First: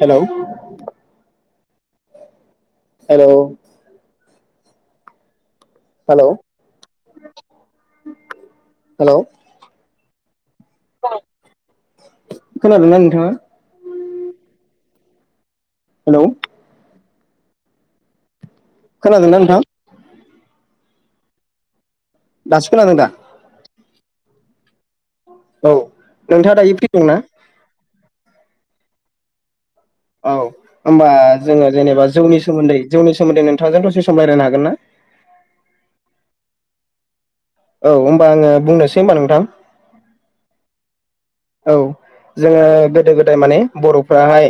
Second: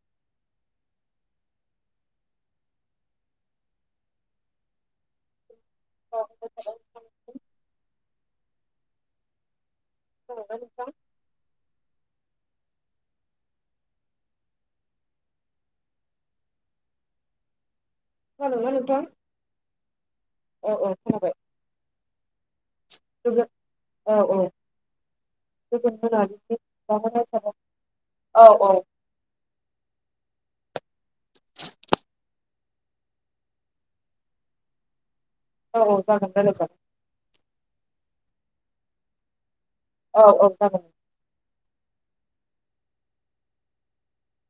Hello. Hello. औ hello खोनाबायना हेल'। [unintelligible] खोनादोंना नोंथाङा? हेल'। खोनादोंना नोंथां खोनादोंना नोंथां? औ औ खोनाबाय। दासो खोनादों दा? गोजोन औ औ औ नोंथाङा दायो फ्रि दंना [unintelligible] औ औ। औ। होमबा जोङो जेनेबा जौनि सोमोन्दै जौनि सोमोन्दै नोंथांजों दसे सम रायलायनो हागोन ना? औ औ जागोन रायलाय जागोन। औ होनबा आङो बुंनोसै होमबा नोंथां। औ औ जागोन औ। जोङो गोदो गोदाय माने बर'फ्राहाय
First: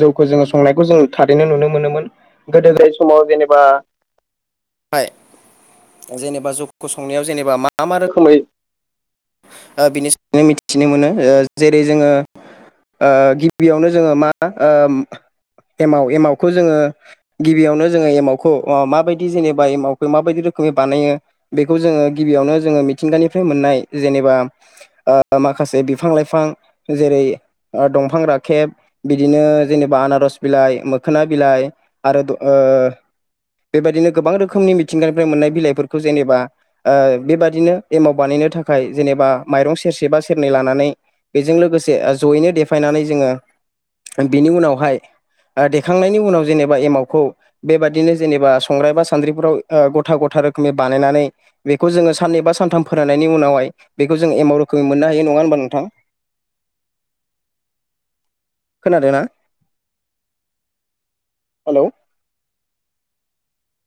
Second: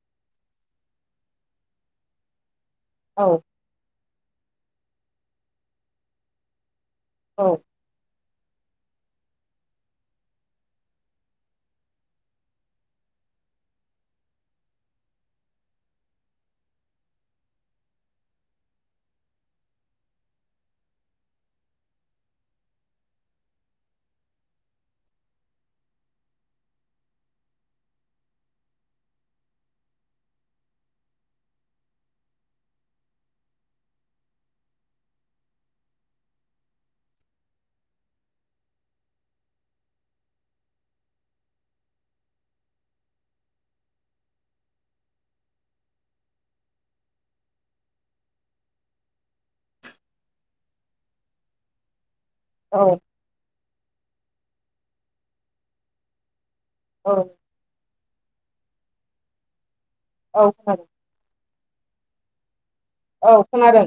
जौखौ जोङो संनायखौ जों थारैनो नुनो मोनोमोन। गोदो गोदाय औ समाव जेनेबा हाय जेनेबा जौ खौ संनायाव औ जेनेबा मा मा रोखोमै ओ बिनि सनो मिथिनो मोनो। ओ जेरै जोङो ओ गिबियावनो जोङो मा ओ एमाव एमावखौ जोङो गिबियावनो जोङो एमावखौ माबायदि जेनेबा एमावखौ माबायदि रोखोम रोखोमै बानायो बेखौ जोङो गिबियावनो जोङो मिथिंगानिफ्राय मोननाय जेनेबा ओ माखासे बिफां लाइफां जेरै दंफां राखेब बिदिनो जेनेबा आनारस बिलाइ मोखोना बिलाइ आरो बेबायदिनो गोबां रोखोमनि मिथिंगानिफ्राय मोननाय बिलाइफोरखौ जेनेबा ओ बेबादिनो एमाव बानाय बिनो थाखाय जेनेबा माइरं सेरसे बा सेरनै लानानै बेजों लोगोसे जयैनो देफायनानै जोङो बेनि उनावहाय देखांनायनि उनाव जेनेबा एमावखौ बेबादिनो जेनेबा संग्राइ बा सान्द्रिफोराव गथा गथा रोखोमै बानायनानै बेखौ जोङो साननैबा औ सानथाम फोरानानायनायनि उनावहाय बेखौ जों एमाव रोखोमै मोननो हायो नङा होनोमबा नोंथां औ खोनादों ना औ खोनादों हेल' औ खोनादों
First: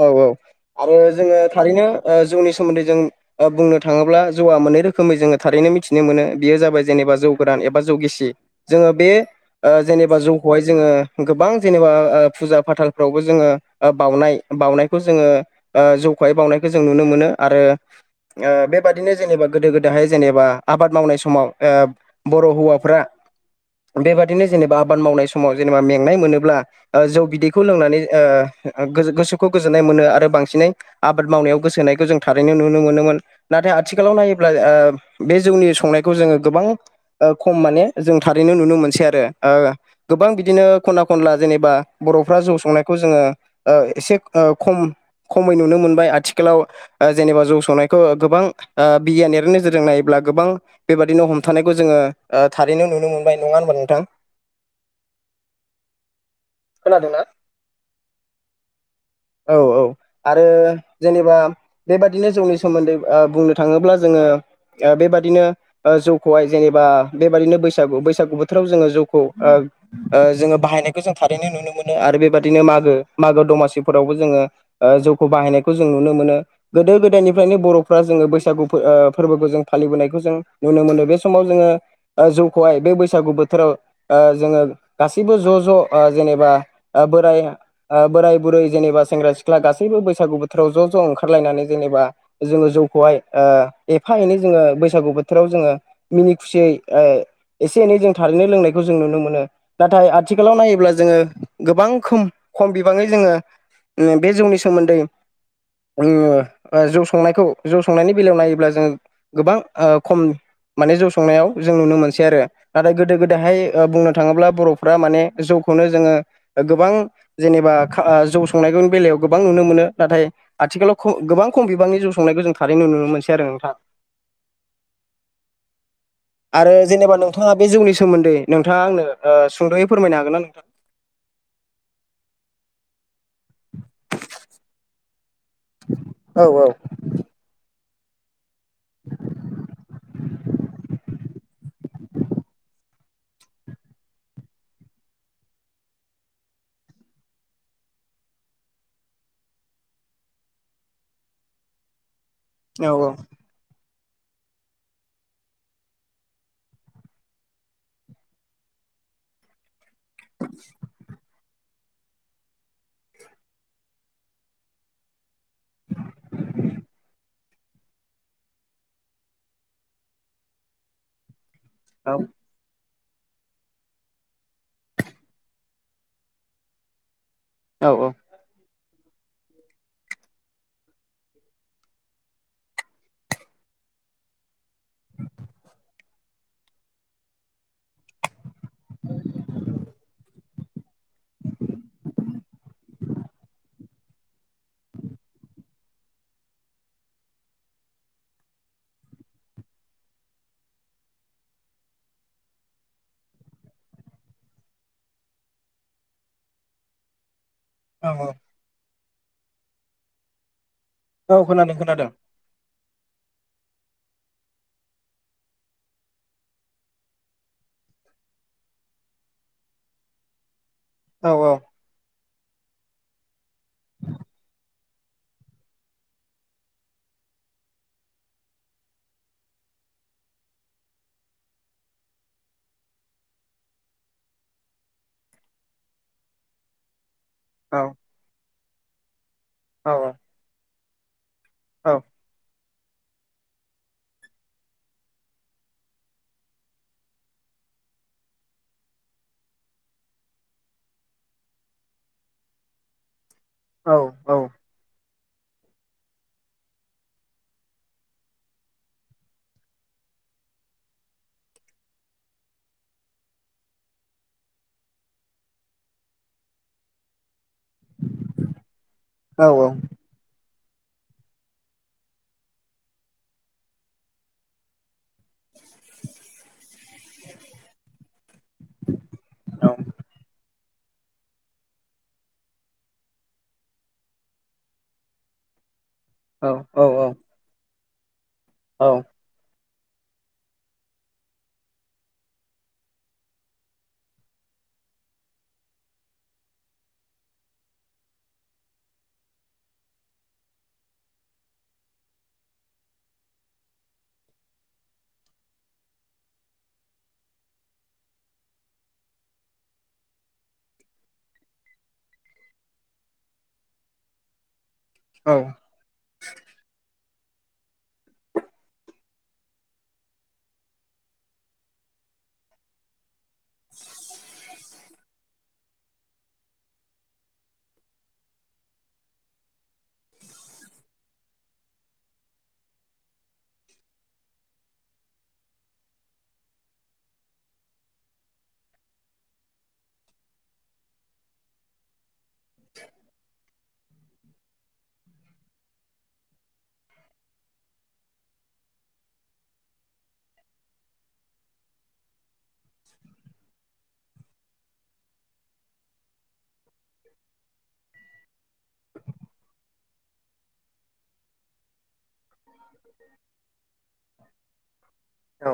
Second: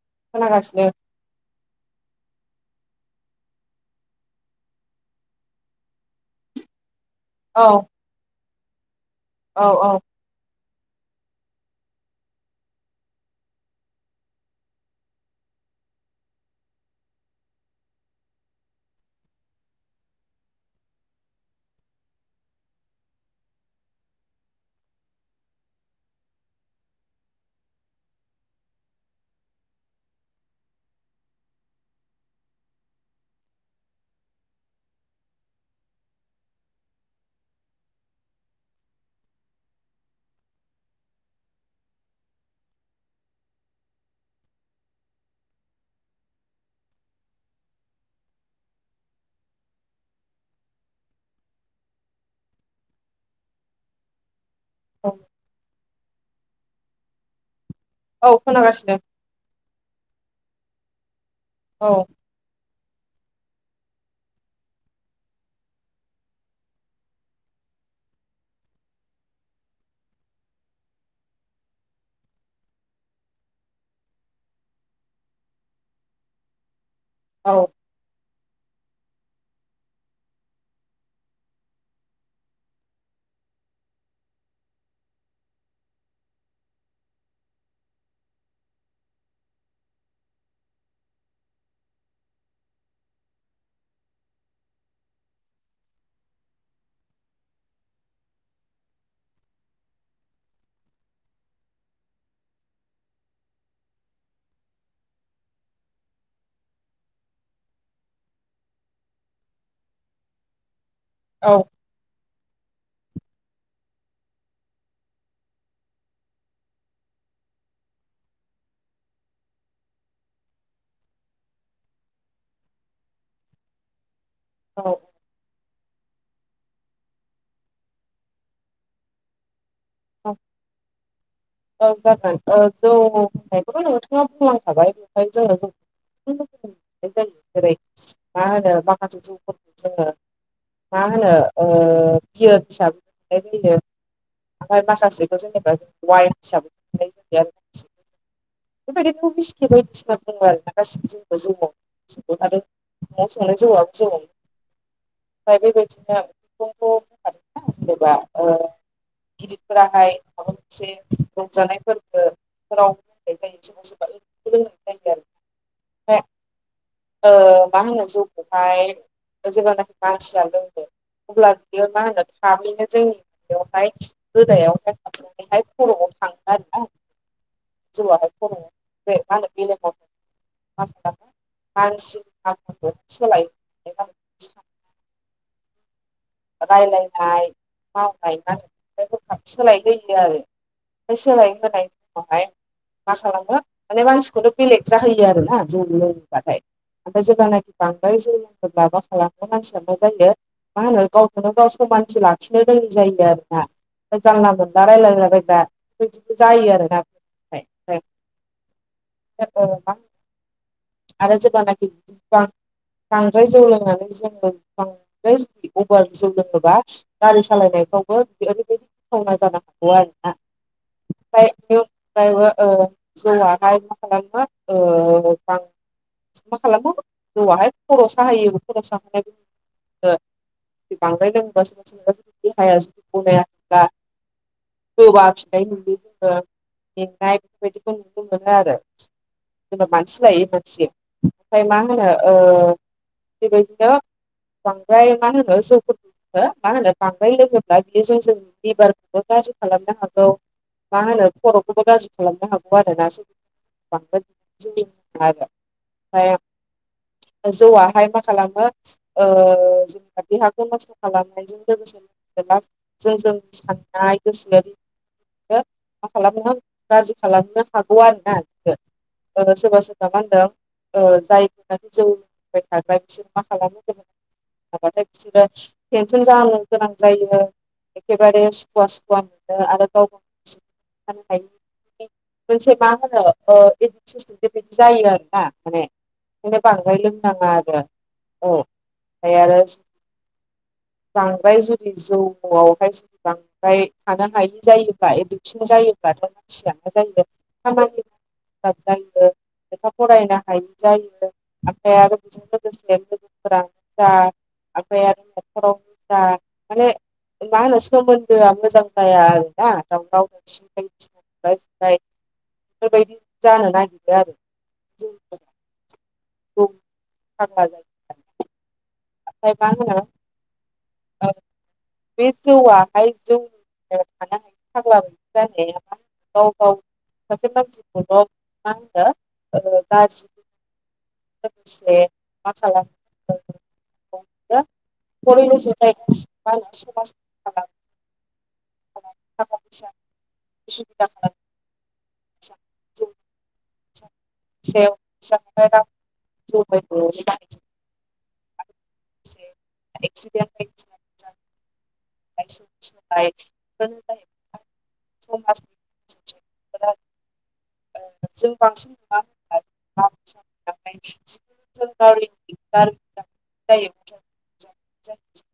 औ औ खोनागासिनो आरो जोङो थारैनो जौनि सोमोन्दै जों बुंनो थाङोब्ला जौआ मोननै रोखोमै जोङो थारैनो मिथिनो मोनो बेयो जाबाय जेनेबा जौ गोरान औ एबा जौ गिसि जोङो बे औ जेनेबा जौखौहाय जोङो गोबां जेनेबा फुजा फाथालफ्रावबो जोङो बाउनाय बावउनायखौ जोङो ओ जौखौहाय बावनायखौ जों नुनो मोनो आरो ओ बेबादिनो जेनेबा गोदो गोदायहाय जेनेबा आबाद मावनाय समाव ओ बर' हौवाफ्रा बेबादिनो जेनेबा आबाद मावनाय समाव जेनेबा मेंनाय मोनोब्ला जौ बिदैखौ लोंनानै ओ गोसो खौ गोजोन्नाय मोनो आरो बांसिनै आबाद मावनायाव गोसो होनायखौ जों थारैनो नुनो मोनोमोन नाथाय आथिखालाव नायोब्ला अब्ला ओ बे जौनि संनायखौ जोङो गोबां खम माने जों थारैनो नुनो मोनसै आरो ओ गोबां बिदिनो खना खनला जेनेबा बर'फ्रा जौ संनायखौ जोङो ओ एसे ओ खम खमै नुनो मोनबाय आथिखालाव ओ जेनेबा जौ सौनायखौ गोबां ओ बिगियानारि नोजोरजों नायोब्ला गोबां बेबायदिनो हमथानायखौ ओ जोङो थारैनो नुनो मोनबाय नङा होनबा नोंथां अ खोनादों ना औ खोनागासिनो औ औ आरो जेनेबा औ बेबायदिनो जोंनि सोमोन्दै ओ बुंनो थाङोब्ला जोङो बेबायदिनो जौखौहाय जेनेबा बेबायदिनो बैसागु बैसागु बोथोर जौ बाहायनायखौ थारैनो नुनो मोनो आरो बेबायदिनो मागो मागो दमासि फोराबो जों ओ जौखौ बाहायनायखौ जों नुनो मोनो गोदो औ गोदायनिफ्रायनो बर'फोरा जों बै बैसागु फोरबोखौ जों फालिबोनायखौ जों नुनो मोनो बे समाव जोङो जौखौहाय बे बैसागु बोथोर बोराव ओ जोङो गासैबो ज' ज' जेनेबा बोराय ओ बोराय बुरै जेनेबा सेंग्रा सिख्ला गासैबो बैसागु बोथोराव ज' ज' ओंखारलायनानै जेनेबा जोङो जौखौहाय ओ एफा एनै जोङो बैसागु बोथोराव जोङो मिनि खुसियै ओ एसे एनै जों थारैनो लोंनायखौ जों नुनो मोनो नाथाय आथिखालाव नायोब्ला जोङो गोबां खम खम बिबाङै जोङो बे जौनि सोमोन्दै जौ संनायखौ जौ संनायनि बेलायाव नायोब्ला जोङो गोबां खम माने जौ संनायाव औ जों नुनो मोनसै आरो। ना थाय गोदो गोदायहाय बुंनो थाङोब्ला बर'फ्रा माने जौखौनो जोङो गोबां जेनेबा जौ संनायनायनि बेलायाव गोबां नुनो मोनो नाथाय आथिखालाव गोबां खम बिबांनि जौ संनायखौ जों थारैनो नुनो मोनसै दो थां [inaudible] आरो जेनेबा नोंथाङा बे जौनि सोमोन्दै नोंथाङा आंनो सुंद'यै फोरमायनो हागोन ना नोंथां औ जागोन जौ नोंथाङा बुंलांखाबाय ओमफ्राय जोङो औ [unintelligible] जेरै मा होनो माखासे जौफोरखौ जोङो मा होनो बियो फिसा [unintelligible] ओमफ्राय माखासेखौ जेनेबा जों वाइन हिसाबै [unintelligible] बेबायदिथ' [unintelligible] बायदिसिना दङ आरोना गासिबो [unintelligible] जोंआव। खादों औ न'आव संनाय जौआ जौ ओमफ्राय बेबायदिनोखौ बुंखा जेनेबा गिदिरफोराहाय माबा मोनसे रंजानायफोरखौ राव [unintelligible] जायो सोरबा सोरबा रोंनाय जायो आरो [unintelligible] मा होनो जौखौहाय जेब्लानाखि मानसिया लोंदो अब्ला बेयो मा औ होनो थाबैनो जों बेयावहाय गोदायावहाय हाबनानैहाय खर'आव थाङो आरोना। औ औ जौआलाय खर'आव मा होनो मेलेमाव [unintelligible] मानसिनि [unintelligible] सोलायो [unintelligible] रायलायनाय मावनाय [unintelligible] सोलायलोयो आरो [unintelligible] मा खालामो माने मानसिखौथ' बेलेग जाहोयो आरोना [unintelligible] लोङोबाथाय ओमफ्राय जेब्लानाखि बांद्राय जौ [unintelligible] मानसिया मा जायो मा होनो गाव नो गाव समानसो लाखिनो रोङै जायो आरोना। जानला मोनला रायलायला बायग्रा बेबायदिबो जायो आरोना ओमफ्राय। औ [unintelligible] आरो औ खोनादों जेब्लानाखि खोनादों बांद्राय जौ लोङो जोङो [unintelligible] [unintelligible] जौ लोङोबा गारि सालायनायफ्रावबो [unintelligible] जानो हागौ आरोना। औ जौआ हाय मा खालामो [unintelligible] मा खालामो जौवाहाय खर' साहोयो खर' साहोनाय जुदि बांद्राय लोङोबा सोरबा सोरबा जुदि देहाया जुदि गनायाखैब्ला गोबा फिथाइ [unintelligible] जोङो मेंनाय औ बेफोरबायदिखौ नुनो मोनो आरो। जेनेबा औ मानसि लायो मानसि ओमफ्राय मा होनो बेबायदिबा बांद्राय मा होनो जौखौ मा होनो बांद्राय लोङोब्ला बियो [unintelligible] लिभारफोरखौ गाज्रि खालामनो हागौ। मा होनो खर'खौबो गाज्रि खालामनो हागौ आरोना औ औ [unintelligible] [unintelligible] जौआहाय मा खालामो देहाखौ नस्थ' खालामनायजों लोगोसे [unintelligible] साननाय गोसो मा खालामनो गाज्रि खालामनो हागौ औ आरोना औ सोरबा सोरबा मा होनदों जायफोरा जौ लोंबाय थाग्रा बिसोर मा खालामो [unintelligible] हाबाथाय सिबो टेनसन जाहानो गोनां जायो एखेबारे सुखुवा सुखुवा मोनो औ आरो गावनो [unintelligible] हायो मोनसे मा होनो इडुकेसम बेबायदि जायो आरोना माने बेनो बांद्राय लोंनाङा आरो औ औ ओमफ्राय आरो [inaudible] बांद्राय जुदि जौ आवहाय जुदि बांद्राय थानो हायै जायोबा एडुकसन जायो जायोबथाय' मानसिया मा जायो खामानि गोब्राब जायो लेखा फरायनो हायि जायो आमफ्राय आरो बिजों लोगोसे फोरानो जा ओमफ्राय आरो न'खरावनो जा माने मा होनो सोमोन्दोआ मोजां जाया आरोना दावराव दावसि बायदिसिना बुलाय सोलाय बेफोरबायदि जानो नागिरो आरो जौ औ [unintelligible] ओमफ्राय मा होनो ओ बे जौआहाय [unintelligible] सासे मानसिखौल' मा होनो ओ गाज्रि लोगोसे [unintelligible] [unintelligible] [unintelligible] [inaudible] [unintelligible] [unintelligible] [unintelligible] [unintelligible] जों बांसिन नुवा होनबा औ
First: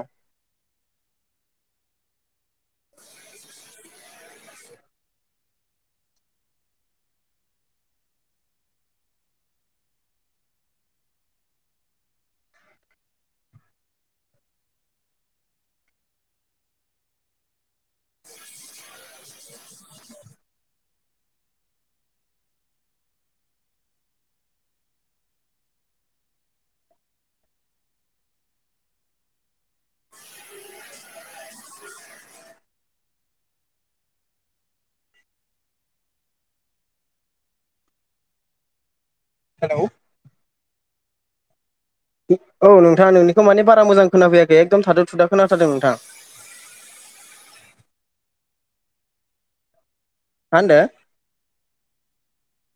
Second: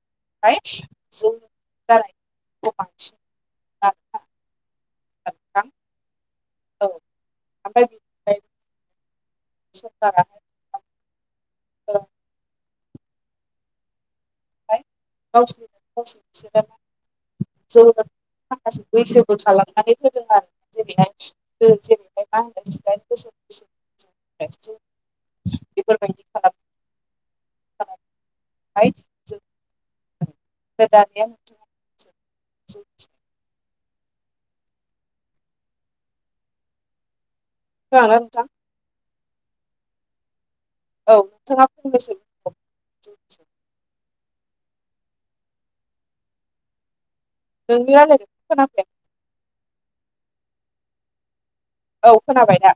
[unintelligible] [unintelligible] [unintelligible] [unintelligible] औ ओमफ्राय [unintelligible] गावसोर गावसोर [unintelligible] माखासे बैसोबो खालामनानै होदों आरो जेरैहाय जेरैहाय मा होनो सिदाय गोसो बेफोरबायदि खालाम [unintelligible] दानिया [unintelligible] नोंथां हेल' औ नोंथाङा फंनैसो औ नोंथाङा नोंनिखौ माने बारा मोजां खोनाफैयाखै एकदम थाथुदा खोनाथारदों नोंथां [unintelligible] मा होनदो औ खोनाबाय दा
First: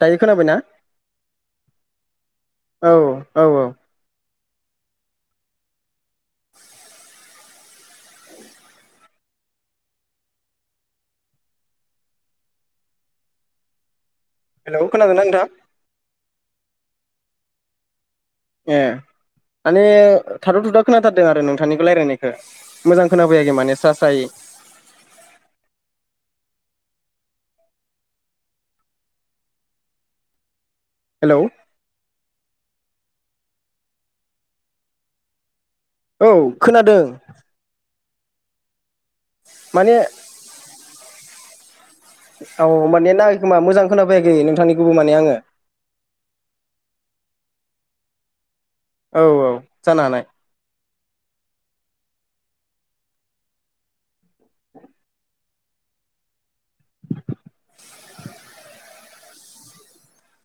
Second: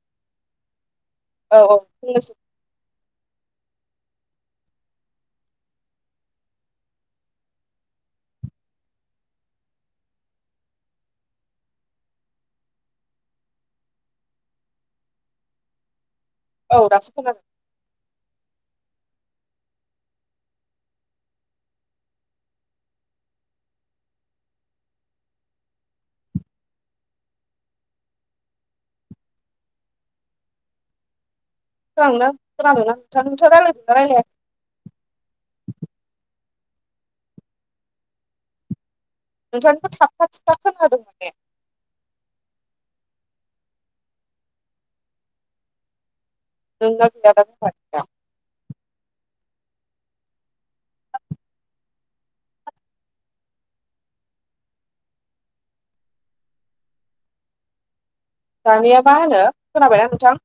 दायो खोनाबायना औ औ बुंनायसै औ औ औ हेलखोनादों ना नोंथां औ दासो खोनादों ए माने थाथ' थुदा खोनाथारदों आरो नोंथांनिखौ रायलायनायखौ मोजां खोनााफैयाखै माने स्रा स्रायै [inaudible] हेलौ [unintelligible] औ खोनादों नोंंथांनिखौ माने थाफथा थुबथा खोनादों माने औ औ ‌होमबा नेथ नांगाखै खोमा मोजां खोना फैयाखै नोंथांनिखौ आंगो [unintelligible] औ औ जानानै [inaudible] दानिया मा होनो खोनाबायना नोंथां?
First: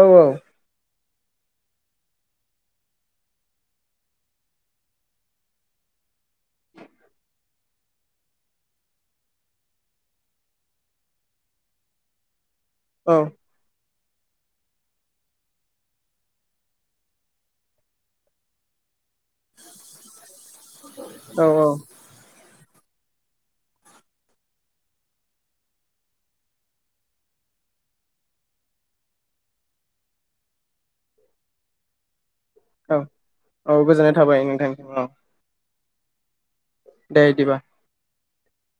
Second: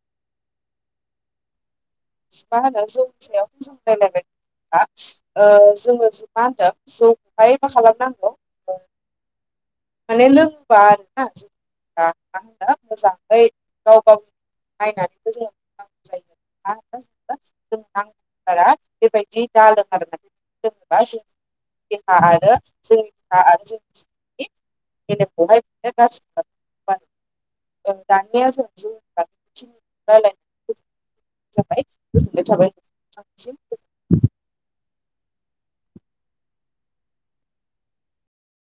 औ औ। मा होनो [unintelligible] हा ओ जोङो मा होनदों जौखौहाय मा खालामनांगौ? माने लोंङोबा आरोना [unintelligible] औ मोजाङै गाव गाव नायनानैबो जों [unintelligible] [unintelligible] बेबायदि दालों आरो [unintelligible] औ जेब्ला आरो [unintelligible] [unintelligible] जाबाय थाबाय औ नोंथांनिसिम औ गोजोननाय थाबाय नोंथां औ। दे इदिबा।